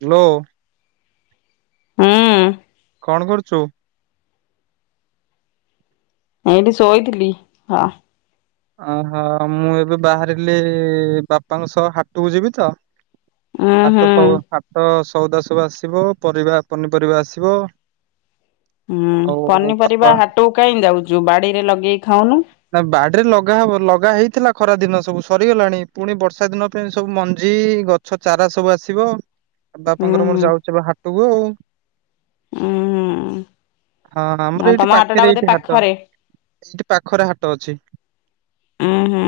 Hello. ହୁଁ କଣ କରୁଚୁ? ଏଇଠି ଶୋଇଥିଲି। ହଁ। ଓହୋ ମୁଁ ଏବେ ବାହାରିଲି ବାପାଙ୍କ ସହ ହାଟକୁ ଯିବି ତ ଉଁ ହୁଁ ହାଟ ତ ହାଟ ସଉଦା ସବୁ ଆସିବ। ପରିବା ପନିପରିବା ଆସିବ। ହୁଁ ଆଉ ପନିପରିବା ବାପା ହାଟକୁ କାହିଁ ଯାଉଛୁ ବାଡିରେ ଲଗେଇ ଖାଉନୁ। ନା ବାଡିରେ ଲଗା ହବ ଲଗା ହେଇଥିଲା ଖରା ଦିନ ସବୁ ସରିଗଲାଣି ପୁଣି ବର୍ଷା ଦିନ ପାଇଁ ସବୁ ମଞ୍ଜି ଗଛ ଚାରା ସବୁ ଆସିବ ଉଁ ବାପାଙ୍କର ହୁଁ ମୋର ଯାଉଛି ବା ହାଟକୁ। ଉଁ। ହଁ ଆମର ହୁଁ ଏଇଠି ତମ ହାଟଟା ପାଖରେ ବୋଧେ ଏଇଠି ହାଟ ପାଖରେ ଏଇଠି ପାଖରେ ହାଟ ଅଛି। ଉଁ ହୁଁ।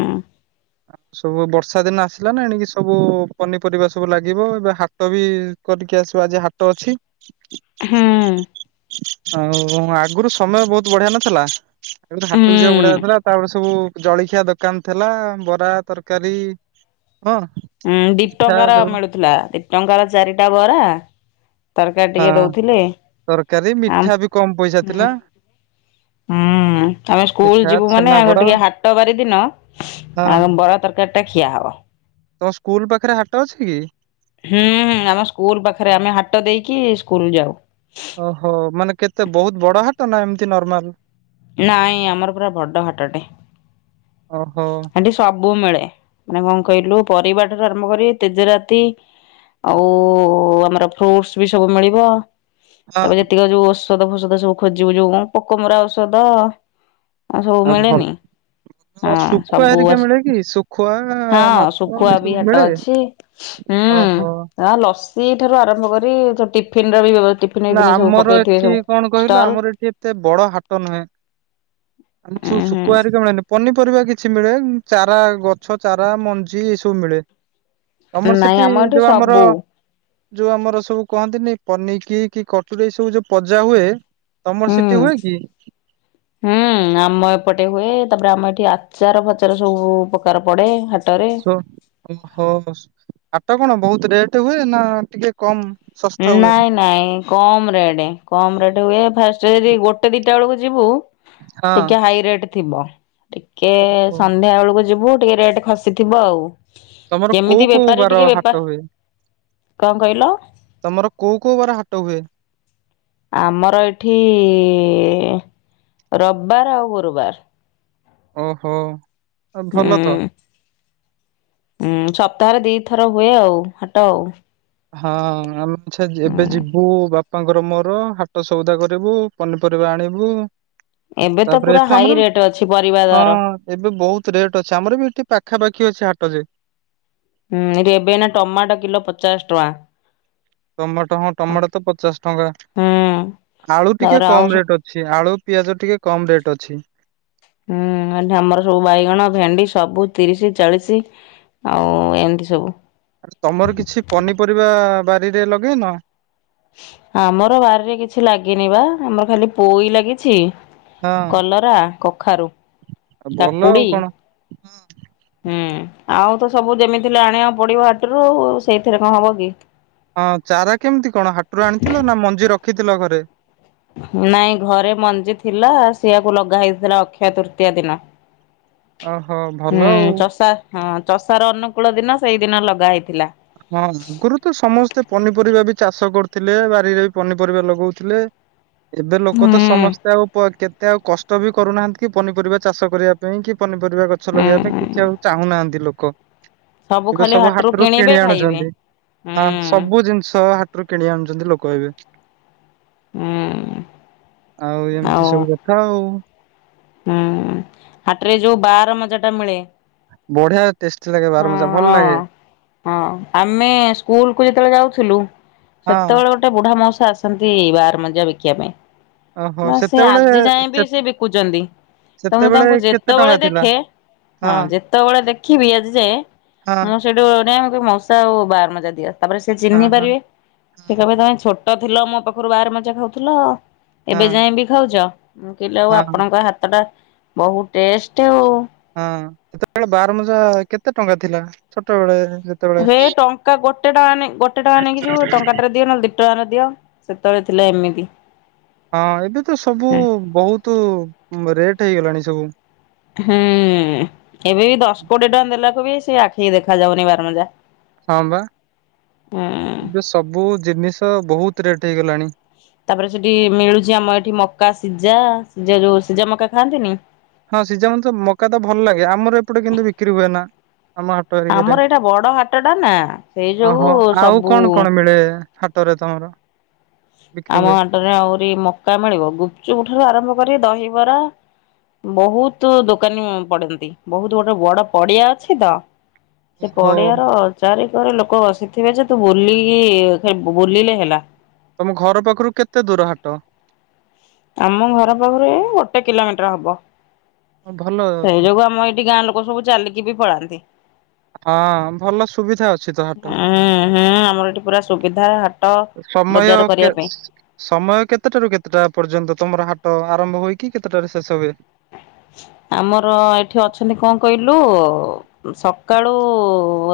ଆଉ ସବୁ ବର୍ଷା ଦିନ ଆସିଲା ନା ଏଣିକି ସବୁ ପନିପରିବା ସବୁ ଲାଗିବ ଏବେ ହାଟ ବି କରିକି ଆସିବା ଆଜି ହାଟ ଅଛି। ହୁଁ ଆଉ ଆଗରୁ ସମୟ ବହୁତ ବଢିଆ ନଥିଲା। ହାଟକୁ ହୁଁ ଯିବାକୁ ବଢିଆ ଲାଗୁଥିଲା। ତାପରେ ସେ ସବୁ ଜଳଖିଆ ଦୋକାନ ଥିଲା ବରା ତରକାରୀ ହଁ ହୁଁ ଦି ପିଠା ଟଙ୍କାର ର ସବୁ ମିଳୁଥିଲା। ଦି ଟଙ୍କାର ଚାରିଟା ବରା ତରକାରୀ ହଁ ଟିକେ ଦଉଥିଲେ। ତରକାରୀ ଆ ମିଠା ବି କମ ପଇସା ହୁଁ। ଥିଲା ହୁଁ ଆମେ ସ୍କୁଲ ମିଠା ଯିବୁ ମାନେ ଆଗ ଛେନାପୋଡ ଟିକେ ହାଟ ବାରି ଦିନ ହଁ ଆ ବର ତରକାରୀ ଏଟା ଖିଆ ହବ। ତମ ସ୍କୁଲ ପାଖରେ ହାଟ ଅଛି କି? ହୁଁ ହୁଁ ଆମ ସ୍କୁଲ ପାଖରେ ଆମେ ହାଟ ଦେଇକି ସ୍କୁଲ ଯାଉ। ଓହୋ। ମାନେ କେତେ ବହୁତ ବଡ ହାଟ ନା ଏମିତି ନର୍ମାଲ? ନାଇଁ ଆମର ପୁରା ବଡ ହାଟଟେ। ଓହୋ। ହେଠି ସବୁ ମିଳେ। ମାନେ କଣ କହିଲୁ ପରିବାର ଠାରୁୁ ଆରମ୍ଭ କରି ତେଜରାତି ଆଉ ଆମର ଫ୍ରୁଟସ ବି ସବୁ ମିଳିବ। ହଁ ତାପରେ ଯେତିକି ଯୋଉ ଔଷଧ ଫଷଧ ସବୁ ଖୋଜିବୁ ଯୋଉ କ ପୋକ ମରା ଔଷଧ। ଆ ସବୁ ଆଉ ଭଲ ମିଳେନି। ହଁ ଆଉ ଶୁଖୁଆ ସବୁ ହେରିକା ମିଳେ କି ଶୁଖୁଆ [inaudible] ହଁ ମାଛ ଶୁଖୁଆ ବି ଏସବୁ ହାଟ ମିଳେ ଅଛି ହୁଁ। [inaudible] ଓହୋ ହୁଁ ଆ ଲସି ଠାରୁ ଆରମ୍ଭ କରି ଟିଫିନ୍ ର ବି ବ୍ୟବ ନା ଆମର ଏଠି କଣ କହିଲ ଆମର ଏଠି ଏତେ ବଡ ହାଟ ନୁହେଁ। ଆମର ସବୁ ଉଁ ହୁଁ ଶୁକୁଆ ହରିକା ମିଳେନି ପନି ପରିବା କିଛି ମିଳେ ଚାରା ଗଛ ଚାରା ମଞ୍ଜି ଏଇ ସବୁ ମିଳେ। ତମର ନାଇଁ ସେଠି ଆମ ଏଠି ଯୋଉ ଆମର ସବୁ ଯୋଉ ଆମର ସବୁ କହନ୍ତିନି ପନିକି କି କଟୁରୀ ଏଇ ସବୁ ଯୋଉ ପଜା ହୁଏ ତମର ହୁଁ ସେଠି ହୁଏ କି [inaudible] ହୁଁ ଆମ ଏପଟେ ହୁଏ ତାପରେ ଆମ ଏଠି ଆଚାର ଫାଚାର ସବୁ ପ୍ରକାର ପଡେ ହା ଶୁଣ ଓହୋ ହାଟ କଣ ବହୁତ ରେଟ୍ ହୁଏ ନା ଟିକେ କମ୍ ନାଇଁ ନାଇଁ କମ୍ ରେଟ୍। କମ୍ ରେଟ୍ ହୁଏ ଫାଷ୍ଟ ଯଦ ଗୋଟେ ଦିଟା ବେଳକୁ ଯିବୁ ହଁ ଟିକେ ହାଇ ରେଟ୍ ଥିବ ଟିକେ ଓହୋ ସନ୍ଧ୍ୟାବେଳୁକୁ ଯିବୁ ଟିକେ ରେଟ୍ ଖସିଥିବ ଆଉ। ତମର କୋଉ କେମିତି କୋଉ ବେପାରୀ ବାର ଟିକେ ହାଟ ହୁଏ? ବେପାର କଣ କହିଲ? ତମର କୋଉ କୋଉ ବାର ହାଟ ହୁଏ? ଆମର ଏଠି ରବିବାର ଆଉ ଗୁରୁବାର। ଓ ହୋ ହୁଁ। ଭଲ ତ। ହୁଁ ସପ୍ତାହରେ ଦିଥର ହୁଏ ଆଉ ହାଟ ଆଉ। ହଁ ଆମେ ଯେବେ ହୁଁ ଯିବୁ ବାପ ବାପାଙ୍କର ମୋର ହାଟ ସଉଦା କରିବୁ ପନିପରିବା ଆଣିବୁ। ଏବେ ତ ତାପରେ ପୁରା ଏଠୁ ହାଇ ଆମର ରେଟ୍ ଅଛି। ପରିବା ହଁ ଦର। ଏବେ ବହୁତ ରେଟ୍ ଅଛି ଆମର ବି ଏଠି ପାଖାପାଖି ଅଛି ହାଟ ଯେ ହୁଁ ଏବେ ନା ଟମାଟୋ କିଲୋ ପଚାଶ ଟଙ୍କା। ଟମାଟ ହଁ ଟମାଟ ତ ପଚାଶ ଟଙ୍କା ହୁଁ ଆଳୁ ଟିକେ ତାପରେ ଆଉ ସ କମ ରେଟ୍ ଅଛି ଆଳୁ ପିଆଜ ଟିକେ କମ ରେଟ୍ ଅଛି। ହୁଁ ଏଠି ଆମର ସବୁ ବାଇଗଣ ଭେଣ୍ଡି ସବୁ ତିରିଶ ଚାଳିଶି ଆଉ ଏମିନ୍ତି ସବୁ ଆ ତମର କିଛି ପନିପରିବା ବାରିରେ ଲଗେଇନ? ଆମର ବାରିରେ କିଛି ଲାଗିନି ବା ଆମର ଖାଲି ପୋଇ ଲାଗିଛି। ହଁ ଆଉ କଲରା, କଖାରୁ, ଭଲ ଆଉ କାକୁଡି କଣ ହୁଁ ଆଉ ତ ସବୁ ଯେମିତି ହେଲେ ଆଣିଆକୁ ପଡିବ ହାଟରୁ ସେଇଥିରେ କଣ ହବ କି? ହଁ ଚାରା କେମିତି କଣ ହାଟରୁ ଆଣିଥିଲ ନା ମଞ୍ଜି ରଖିଥିଲ ଘରେ? ନାଇଁ ଘରେ ମଞ୍ଜି ଥିଲା ସେଇଆକୁ ଲଗା ହେଇଥିଲା ଅକ୍ଷୟ ତୃତୀୟା ଦିନ। ଓହୋ [inaudible] ଭଲ ହୁଁ ଆଉ ଚଷା ହଁ ଚଷାର ଅନୁକୂଳ ଦିନ ସେଇଦିନ ଲଗା ହେଇ ହଁ ଆଗରୁ ତ ସମସ୍ତେ ପନି ପରିବା ବି ଚାଷ କରିଥିଲେ ବାରିରେ ବି ପନିପରିବା ଲଗଉଥିଲେ। ଏବେ ହୁଁ ଲୋକ ତ ସମସ୍ତେ ଆଉ କେତେ ଆଉ କଷ୍ଟ ବି କରୁନାହାନ୍ତି କି ପନିପରିବା ଚାଷ କରିବା ପାଇଁ କି ପନିପରିବା ଗଛ ଲଗେଇବା ପାଇଁ ହୁଁ କିଛି ଆଉ ଚାହୁଁନାହାନ୍ତି ଲୋକ। ସବୁ ଖାଲି ହାଟରୁ କିଣି କିଣି ଆଣୁଛନ୍ତି। ହଁ ସବୁ ଜିନିଷ ହାଟୁରୁ କିଣି ଆଣୁଛନ୍ତି ଲୋକ ଏବେ। [inaudible] ହୁଁ ଆଉ ଏମତି ସବୁ କଥା ଆଉ ହୁଁ ହାଟରେ ଯୋଉ ବାହାର ମଜା ଟା ମିଳେ। ବଢିଆ ଟେଷ୍ଟି ଲାଗେ ହଁ ବାରମଜା ଭଲ ହଁ ଲାଗେ ହଁ ଆମେ ସ୍କୁଲକୁ ଯେତେବେଳେ ଯାଉଥିଲୁ ହଁ ସେତବଳେ ଗୋଟେ ବୁଢା ମାଉସା ଆସନ୍ତି ବାର ମଜା ବିକିବା ପାଇଁ। ଓହୋ ନା ସେ ସେତେବେଳେ ଆଜି ଯାଏ ବି ସେ ବିକୁଚନ୍ତି। ତ ମୁଁ ସେତେବେଳେ ତାଙ୍କୁ କେତେ ଯେତେବେଳେ ଟଙ୍କା ଥିଲା ଦେଖେ ହଁ ଯେତବଳେ ଦେଖିବି ଆଜି ଯାଏ ହଁ ମୁଁ ସେଇଠୁ କିଣିବି ମୁଁ କହିବି ମଉସା ଆଉ ବାର ମଜା ଦିଅ ତାପରେ ସେ ହଁ ଚିହ୍ନି ହଁ ପାରିବେ ସେ କହିବେ ହେ ଛୋ ଟ ଥିଲ ମୋ ପାଖରୁ ବାଆର ମଜା ଖାଉଥିଲ, ଏବେ ହଁ ଯାଏଁ ବି ଖାଉଚ। ମୁଁ କଇଲି ଆଉ ହଁ ଆପଣଙ୍କ ହା ଟା ବହୁତ୍ ଟେଷ୍ଟ ଉ ହଁ ସେତେବେଳେ ବାଆରମଜା କେତେ ଟଙ୍କା ଥିଲା ଛୋଟବେଳେ? ଯେତେବେଳେ ହେ ଟଙ୍କା ଗୋଟେ ଟଙ୍କା ଗୋଟେ ଟଙ୍କା ନେଇକି ଯିବୁ ଟଙ୍କା ଟାରେ ଦିଅ ନହଲେ ଦି ଟଙ୍କା ରେ ଦିଅ ସେତେବେଳେ ଥିଲା ଏମିତି। ହଁ ଏବେ ତ ସବୁ ହୁଁ। ବହୁତୁ ରେଟ୍ ହେଇଗଲାଣି ସବୁ। ହୁଁ ଏବେ ବି ଦଶ୍ କୋଡିଏ ଟଙ୍କା ଦେଲାକୁ ବି ସେ ଆଖିକି ଦେଖା ଯାଉନି ବାରମଜା। ହଁ ବା ହୁଁ। ଏବେ ସବୁ ଜିନିଷ ବହୁତ୍ ରେଟ ହେଇଗଲାଣି। ତାପରେ ସେଠି ମିିଳୁଚି ଆମ ଏଠି ମକା ସିଜା, ସିଜା ଯୋଉ ସିଜା ମକା ଖାଆନ୍ତିନି। ହଁ ସିଜାମ ତ ମକା ତ ଭଲ୍ ଲାଗେ, ଆମର ଏପଟେ କିନ୍ତୁ ବିକ୍ରି ହୁଏ ନା। ଆମ ହାଟ ଏରିକେଟେ ଆମର ଏଇଟା ବଡ ହାଟ ଟା ନା ସେଇ ଯୋଗୁ ଅହୋ ଆଉ ସବୁ କଣ୍ କଣ୍ ମିଳେ ହାଟରେ ତମର? ବିକ୍ରି ଆମ ହୁଏ ହାଟରେ ଆହୁରି ମକା ମିଳିବ, ଗୁପଚୁପୁ ଠାରୁ ଆରମ୍ଭ କରି ଦହିବରା ବହୁତୁ ଦୋକାନୀ ପଡନ୍ତି, ବହୁତ ଗୋଟେ ବଡ ପଡିଆ ଅଛି ତ ସେ ଓହୋ ପଡେଆର ଚାରି ଘରେ ଲୋକ ବସିଥିବେ ଯେ ତୁ ବୁଲି ଏ ବୁଲିଲେ ହେଲା। ତମ ଘର ପାଖୁରୁ କେତେ ଦୂର ହାଟ? ଆମ ଘର ପାଖୁରୁ ଏ ଗୋଟେ କିଲମିଟର ହବ ଓ, ଭଲ ସେଇ ତ। ଯୋଗୁ ଆମ ଏଠି ଗାଁ ଲୋକ ସବୁ ଚାଲିକି ବି ପଳାନ୍ତି। ହଁ ଭଲ ସୁବିଧା ଅଛି ତ ହଟ। ହୁଁ ହୁଁ ଆମର ଏଠି ପୁରା ସୁବିଧା ହା ସମୟ କେ ସମୟ କେତେଟାରୁ କେତେଟା ପର୍ଯ୍ୟନ୍ତ ତମର ହାଟ ଆରମ୍ଭ ହୋଇକି, କେତେଟାରେ ଶେଷ ହୁଏ? ଆମର ଏଠି ଅଛନ୍ତି, କଁ କଇଲୁ ସକାଳୁ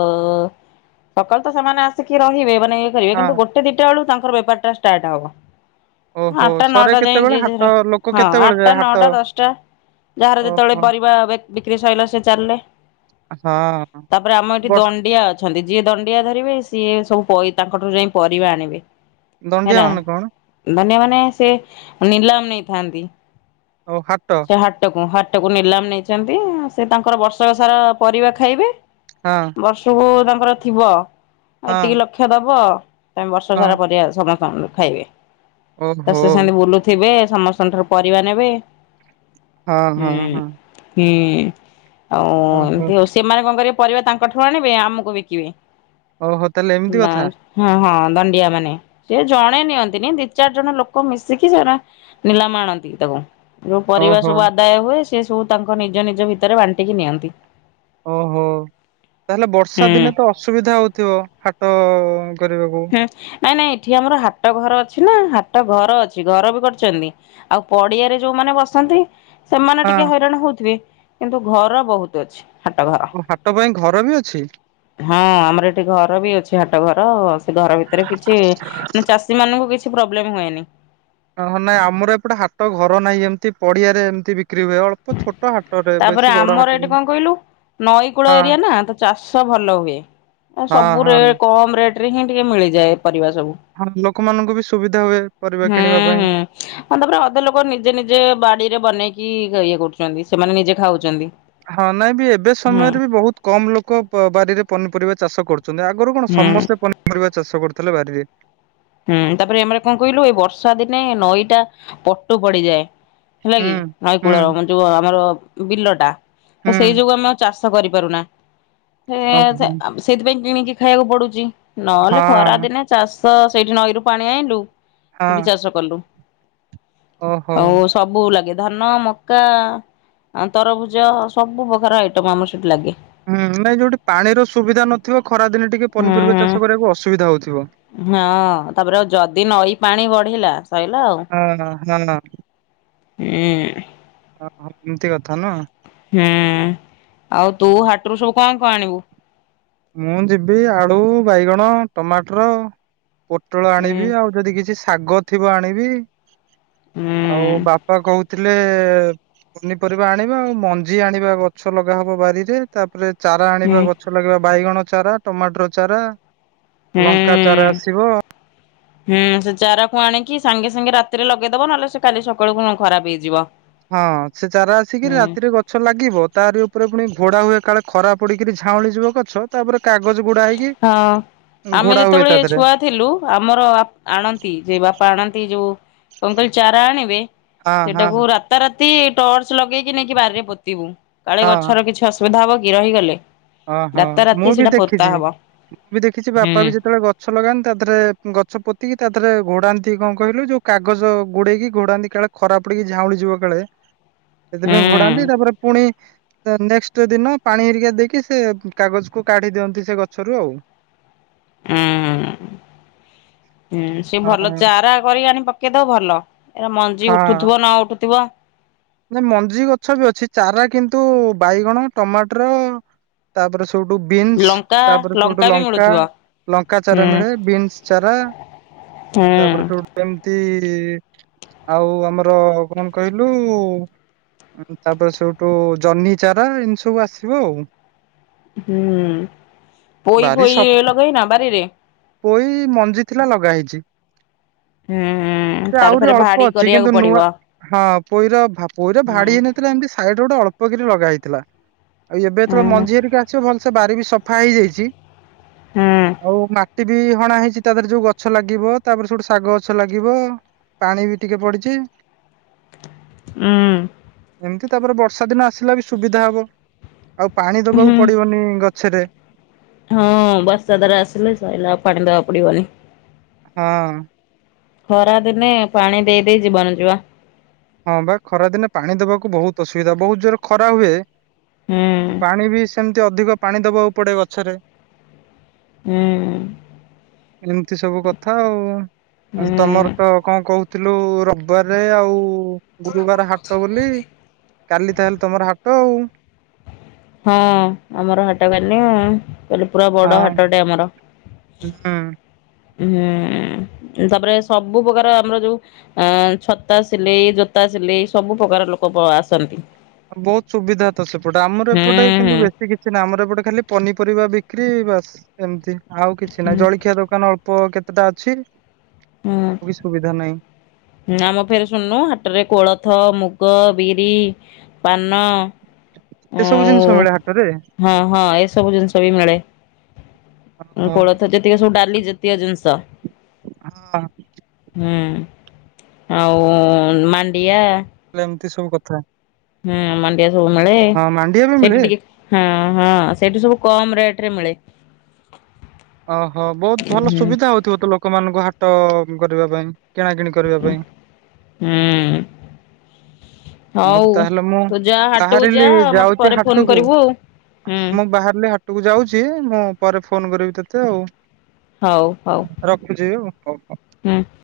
ଅ ସକାଳୁ ତ ସେମାନେ ଆସିକି ରହିବେ ନାଇଁ ୟେ କରିବେ ହଁ କିନ୍ତୁ ଗୋଟେ ଦିଟା ବେଳ ତାଙ୍କର ବେପାର ଟା ଷ୍ଟାର୍ଟ ହବ ଓହୋ ଆଟା ସରେ ନଅଟା ଯାଇ କେତେବେଳେ ହାଟ [unintelligible] ଲୋକ ହଁ କେତେବେଳେ ଆଟା ଯାଏ ହାଟ ନଅଟା ଦଶ୍ ଟା ବାହାର ଯେତେବେଳେ ଓହୋ ପରିବା ବ ବିକ୍ରି ସରିଲା ସେ ଚାଲ୍ ଲେ ହଁ ତାପରେ ଆମ ଏଠି ବର୍ଷ ଦଣ୍ଡିଆ ଅଛନ୍ତି ଯିଏ ଦଣ୍ଡିଆ ଧରିବେ ସିଏ ସବୁ ପଇ ତାଙ୍କଠରୁ ଯାଇ ପରିବା ଆଣିବେ। ଦଣ୍ଡିଆ ମାନେ କଣ? ନେ ସେ ନିଲାମ୍ ନେଇଥାନ୍ତି। ଓ ହାଟ ହୁଁ ହାଟକୁ ନିଲାମ୍ ନେଇଛନ୍ତି, ସେ ତାଙ୍କର ବର୍ଷକ ସାରା ପରିବା ଖାଇବେ ହଁ ବର୍ଷୁକୁ ତାଙ୍କର ଥିବ ହଁ ଏତିକି ଲକ୍ଷ ଦବ ତମେ ବର୍ଷ ହଁ ସାରା ପରିବା ସମସ୍ତଙ୍କ ଟୁ ଖାଇବେ ତ ଓହୋ ସେ ସେମିତି ବୁଲୁଥିବେ ସମସ୍ତଙ୍କ ଠାରୁ ପରିବା ନେବେ, ହଁ ହଁ ହଁ ହୁଁ-ହୁଁ। ଆଉ ଓହୋ ଏମିତି ହଉ ସେମାନେ କଣ କରିବେ ପରିବା ତାଙ୍କ ଠାରୁ ଆଣିବେ, ଆମୁକୁ ବିକିବେ ଓହୋ ତାହେଲେ ଏମିତି ନା କଥା ହଁ-ହଁ। ଦଣ୍ଡିଆ ମାନେ ସେ ଜଣେ ନିଅନ୍ତିନି ଦି ଚାର୍ ଜଣ ଲୋକ ମିଶିକି ସେରା ନିଲାମ ଆଣନ୍ତି ତାକୁ ଯୋଉ ପରିବା ଓହୋ ସବୁ ଆଦାୟ ହୁଏ, ସେ ସବୁ ତାଙ୍କ ନିଜ ନିଜ ଭିତରେ ବାଣ୍ଟିକି ନିଅନ୍ତି। ଓହୋ ତାହେଲେ ହୁଁ ବର୍ଷା ଦିନେ ତ ଅସୁବିଧା ହଉଥିବ ହାଟ କରିବାକୁ ହୁଁ ନାଇଁ ନାଇଁ ଏଠି ଆମର ହାଟ ଘର ଅ ଛି ନା ହାଟ ଘର ଅଛି, ଘର ବି କର୍ଚନ୍ତି ଆଉ ପଡିଆରେ ଯୋଉମାନେ ବସନ୍ତି ସେମାନେ ହଁ ଟିକେ ହଇରାଣ ହଉଥିବେ କିନ୍ତୁ ଘର ବହୁତ ଅଛି ହାଟ ଘର ଓ ହାଟ ପାଇଁ ଘର ବି ଅଛି ହଁ ଆମର ଏଠି ଘର ବି ଅଛି ହାଟ ଘର ସେ ଘର ଭିତରେ କିଛି ଚାଷୀ ମାନଙ୍କୁ କିଛି ପ୍ରୋବ୍ଲେମ ହୁଏନି। ହ ନାଇଁ ଆମର ଏପଟେ ହାଟ ଘର ନାଇ ଏମତି ପଡିଆରେ ଏମତି ବି କ୍ରି ହୁଏ ଅଳ୍ପ ଛୋଟ ହାଟରେ ତାପରେ ବେଶୀ ବଡ ଆମର ହାଟ ଏଠି କଣ କହିଲୁ ନଈ କୂଳ ଏରିଆ ନା ତ ଚାଷ ଭଲ ହୁଏ ହଁ ହଁ ସବୁ ରେ ହଁ କମ୍ ରେଟ। ଟିକେ ମିଳିଯାଏ। ପରିବା ସବୁ। ହଁ ଲୋକମାନଙ୍କୁ ବି ସୁବିଧା ହୁଏ। ପରିବା ହୁଁ କିଣିବା ପାଇଁ। ହୁଁଉ ତାପରେ ଅଧ ଲୋକ ନିଜେ ନିଜେ ବାଡିରେ ବନେଇକି ଖାଇବାକୁ କରୁଛନ୍ତି ସେମାନେ ନିଜେ ଖାଉଛନ୍ତି। ହଁ ନାଇଁ ବି ଏବେ ହୁଁ ସମୟରେ ବି ବହୁତ କମ ଲୋକ ବାରିରେ ପନିପରିବା ଚାଷ କରୁଛନ୍ତି। ଆଗରୁ କଣ ହୁଁ ସମସ୍ତେ ପନିପରିବା ଚାଷ କରୁଥିଲେ ବାରିରେ। ହୁଁ ତାପରେ ଏମାନେ କଣ କହିଲୁ ଏଇ ବର୍ଷା ଦିନେ ନଈଟା ପଟୁ ପଡିଯାଏ। ହେଲା କି ହୁଁ, ନଈକୂଳ ହୁଁ, ର ଯୋଉ ଆମର ବିଲ ଟା ତ ସେଇ ହୁଁ, ଯୋଗୁ ଆମ ଚାଷ କରିପାରୁନା ଓହୋ! ସେଥିପାଇଁ କିଣିକି ଖାଇବାକୁ ପଡୁଛି। ନହେଲେ ଖରା ହଁ, ଦିନେ ଚାଷ ସେଇଠି ନଈରୁ ପାଣି ଆଣିଲୁ ହଁ, ସେଠି ଚାଷ କଲୁ। ଓହୋ! ଓଉ ସବୁ ଲାଗେ। ଧାନ ମକା ତରଭୁଜ ସବୁ ପ୍ରକାର ଆଇଟମ ଆମର ସେଠି ଲାଗେ। ହୁଁ ନାଇଁ ଯୋଉଠି ପାଣିର ସୁବିଧା ନଥିବ ଖରାଦିନେ ଟିକେ ହୁଁ ପନିପରିବା ଚାଷ କରିବାକୁ ଅସୁବିଧା ହଉଥିବ। ହଁ ତାପରେ ଆଉ ଯଦି ନଈ ପାଣି ବଢିଲା ସରିଲା ଆଉ। ହଁ, ହଁ। ହୁଁ। ଓହୋ ଏମିତି କଥା ନା। ହୁଁ ଆଉ ତୁ ହାଟରୁ ସବୁ କଣ କଣ ଆଣିବୁ? ମୁଁ ଯିବି ଆଳୁ ବାଇଗଣ ଟମାଟର ପୋଟଳ ହୁଁ ଆଣିବି ଆଉ ଯଦି କିଛି ଶାଗ ଥିବ ଆଣିବି। ହୁଁ ଆଉ ବାପା କହୁ ଥିଲେ ପନିପରିବା ଆଣିବା ଆଉ ମଞ୍ଜି ଆଣିବା ଗଛ ଲଗାହବ ବାରିରେ ତା ତାପରେ ଚାରା ହୁଁ ଆଣିବା ଗଛ ଲାଗିବା ବାଇଗଣ ଚାରା ଟମାଟର ଚାରା। ହୁଁ। ଲଙ୍କା ଚାରା ଆସିବ। ହୁଁ ସେ ଚାରାକୁ ଆଣିକି ସାଙ୍ଗେ ସାଙ୍ଗେ ରାତିରେ ଲଗେଇଦବ ନହେଲେ ସେ କାଲି ସକାଳୁ ଖରାପ ହେଇଯିବ। ହଁ ସେ ଚାରା ଆସିକି ହୁଁ ରାତିରେ ଗଛ ଲାଗିବ ତାରି ଉପରେ ପୁଣି ଘୋଡା ହୁଏ ସକାଳେ ଖରା ପଡିକିରି ଝାଉଁଳି ଯିବ ଗଛ ତାପରେ କାଗଜ ଗୁଡା ହେଇକି ହଁ। ଆମେ ଘୋଡା ହୁଏ ତା ଯେତେବେଳେ ଦେହରେ ଛୁଆ ଥିଲୁ ଆମର ଆଣନ୍ତି ଯେ ବାପା ଆଣନ୍ତି ଯୋଉ କଣ କହିଲି ଚାରା ଆଣିବେ ହଁ ହଁ ସେଇଟାକୁ ରାତାରାତି ଟର୍ଚ ଲଗେଇକି ନେଇକି ବାରିରେ ପୋତିବୁ। କାଳେ ଗଛର କିଛି ଅସୁବିଧା ହବ କି ରହିଗଲେ। ଓ ହଁ ରାତାରାତି ମୁଁ ବି ସେଇଟା ଦେଖି ପୋତା ହବ। ମୁଁ ବି ଦେଖିଛି ହୁଁ ବାପା ବି ଯେତେବେଳେ ଗଛ ଲଗାନ୍ତି ତା ଦେହରେ ଗଛ ପୋତିକି ତାଥରେ ଘୋଡ଼ାନ୍ତି କଣ କହିଲୁ ଯୋଉ କାଗଜ ଘୋଡେଇକି ଘୋଡାନ୍ତି କାଳେ ଖରାପ ପଡିକି ଝାଉଳି ଯିବ କୋଳେ ହୁଁ ସେଥିପାଇଁ ଘଡାନ୍ତି ତାପରେ ପୁଣି ନେକ୍ସଟ ଦିନ ପାଣି ହେରିକି ଦେଇକି ସେ କାଗଜକୁୁ କାଢି ଦିଅନ୍ତି ସେ ଗଛରୁ ଆଉ। ହୁଁ। ହୁଁ ସେ ହଁ ଭଲ ଚାରା କରିକି ଆଣି ପକେଇ ଦବ ଭଲ। ମଞ୍ଜି ହଁ। ଉଠୁଥିବ ନ ଉଠୁଥିବ। ନା ମଞ୍ଜି ଗଛ ବି ଅଛି ଚାରା କିନ୍ତୁ ବାଇଗଣ ଟମାଟର ତାପରେ ସୋଉଠୁ ବିନ୍ସ ଲଙ୍କା ତାପରେ ସୋଉଠୁ ବି ଲଙ୍କା ମିଳୁଥିବ। ଲଙ୍କା ହୁଁ ଚାରା ମିଳେ ବିନ୍ସ ଚାରା ହୁଁ ତାପରେ ସେଉଠୁ ଆଉ ଆମର କଣ କହିଲୁ ତାପରେ ସେଇଠୁ ଜହ୍ନି ଚାରା ଏମିତି ସବୁ ଆସିବ ଆଉ। ହୁଁ ପୋଇ ଫୋଇ ଲଗେଇନ ବାରିରେ। ପୋଇ ମଞ୍ଜି ଥିଲା ଲଗା ହେଇଛି। ହୁଁ ସେ ତାର ଆହୁରି ଫେରେ ଭାଡି ଅଳ୍ପ ଅଛି କରିବାକୁ କିନ୍ତୁ ପଡିବ। ନୂଆ ହଁ ପୋଇର ଭାବ। ହୁଁ ଭାଡି ହେଇନଥିଲା ଏମତି ସାଇଡ ଗୋଟେ ଅଳ୍ପ କରି ଲଗା ହେଇଥିଲା ଆଉ ଏବେ ଯେତେବେଳେ ହୁଁ ମଞ୍ଜି ହରିକା ଆସିବ ଭଲ ସେ ବାରି ବି ସଫା ହେଇଯାଇଛି ହୁଁ ଆଉ ମାଟି ସେଠି ହଣା ହେଇଛି ତା ପରେ ଯୋଉ ଗଛ ଲାଗିବ ତାପରେ ସେଇଠୁ ଶାଗ ଗଛ ଲାଗିବ। ପାଣି ବି ଟିକେ ପଡିଚି। ଉଁ। ଏମିତି ତାପରେ ବର୍ଷା ଦିନ ଆସିଲା ବି ସୁବିଧା ହବ ଆଉ ପାଣି ଦବାକୁ ହୁଁ। ପଡିବନି ଗ ଛେ ରେ। ହଁ ବର୍ଷା ଧାର ଆସିଲେ ସଇଲା ଆଉ ପାଣି ଦବାକୁ ପଡିବନି। ହଁ। ଖରା ଦିନେ ପାଣି ଦେଇ ଦେଇେ ଜୀବନ ଯିବ। ହଁ ବା ଖରା ଦିନେ ପାଣି ଦବାକୁ ବହୁତ ଅସୁବିଧା ବହୁତ ଜୋର ଖରା ହୁଏ। ହୁଁ ପାଣି ବି ସେମିତି ଅଧିକ ପାଣି ଦବାକୁ ପଡେ ଗଛରେ। ହୁଁ। ଏମିତି ସବୁ କଥା ଆଉ ଆଉ ତମର ହୁଁ ତ କଣ କହୁ ଥିଲୁ ରବିବାରରେ ଆଉ ଗୁରୁବାର ହାଟ ବୋଲି। କାଲି ତାହେଲେ ତମର ହାଟ ଆଉ। ହଁ ଆମର ହାଟ କାଲି ଆଉ କାଲି ପୁରା ବଡ ହଁ। ହାଟଟେ ଆମର। ହୁଁ। ହୁଁ ତାପରେ ସବୁ ପ୍ରକାର ଆମର ଯୋଉ ଆଁ ଛତା ସିଲେଇ ଜୋତା। ସିଲେଇ ସବୁ ପ୍ରକାର ଲୋକ ବ - ଆସନ୍ତି। ବହୁତ ସୁବିଧା ତ ସେପଟେ ଆମର ହୁଁ ଏପଟେ ହୁଁ କିନ୍ତୁ ବେଶୀ କିଛି ନାହିଁ ଆମର ଏପଟେ ଖାଲି ପନିପରିବା ବି କ୍ରି ବାସ ଏମିତି ଆଉ କିଛି ନାହିଁ ହୁଁ ଜଳଖିଆ ଦୋକାନ ଅଳ୍ପ କେତେଟା ଅଛି। ହୁଁ। ଆଉ କିଛି ସୁବିଧା ନାହିଁ। ଆମ ଫେର ଶୁଣୁନୁ ହାଟରେ କୋଳଥ ମୁଗ ବିରି ପାନ। ଏତେ ସବୁ ଜିନିଷ ଆଉ ମିଳେ ହାଟରେ ହଁ ହଁ ଏସବୁ ଜିନିଷ ବି ମିଳେ। ଓହୋ କୋଳଥ ଯେତିକ ସବୁ ଡାଲି ଜାତିଅ ଜିନିଷ। ହଁ। ହୁଁ ଆଉ ମାଣ୍ଡିଆ। ଏଲେ ଏମିତି ସବୁ କଥା। ହୁଁ ମାଣ୍ଡିଆ ସବୁ ମିଳେ ହଁ ମାଣ୍ଡିଆ ବି ମିଳେ? ସେଇଠି ଟିକେ ହଁ। ହଁ ସେଇଠୁ ସବୁ କମ୍ ରେଟ ରେ ମିଳେ। ଓହୋ ବହୁତ ଭଲ ହୁଁ ସୁବିଧା ହଉଥିବ ତ ଲୋକମାନଙ୍କୁ ହାଟ କରିବା ପାଇଁ। କିଣା କିଣି କରିବା ପାଇଁ। ହୁଁ ମୁଁ ହଉ ତାହେଲେ ମୁଁ ତୁ ଯା ହାଟକୁ ଯା ବାହାରିଲି ମତେ ଯାଉଛି ପରେ ଫୋନ ହାଟକୁ। କରିବୁ ଆଉ ହଁ ହୁଁ ମୁଁ ବାହାରିଲି ହାଟକୁ ଯାଉଛି ମୁଁ ପରେ ଫୋନ କରିବି ତତେ ଆଉ। ହଉ ହଉ ରଖୁଛି ହଉ ହଉ। ହୁଁ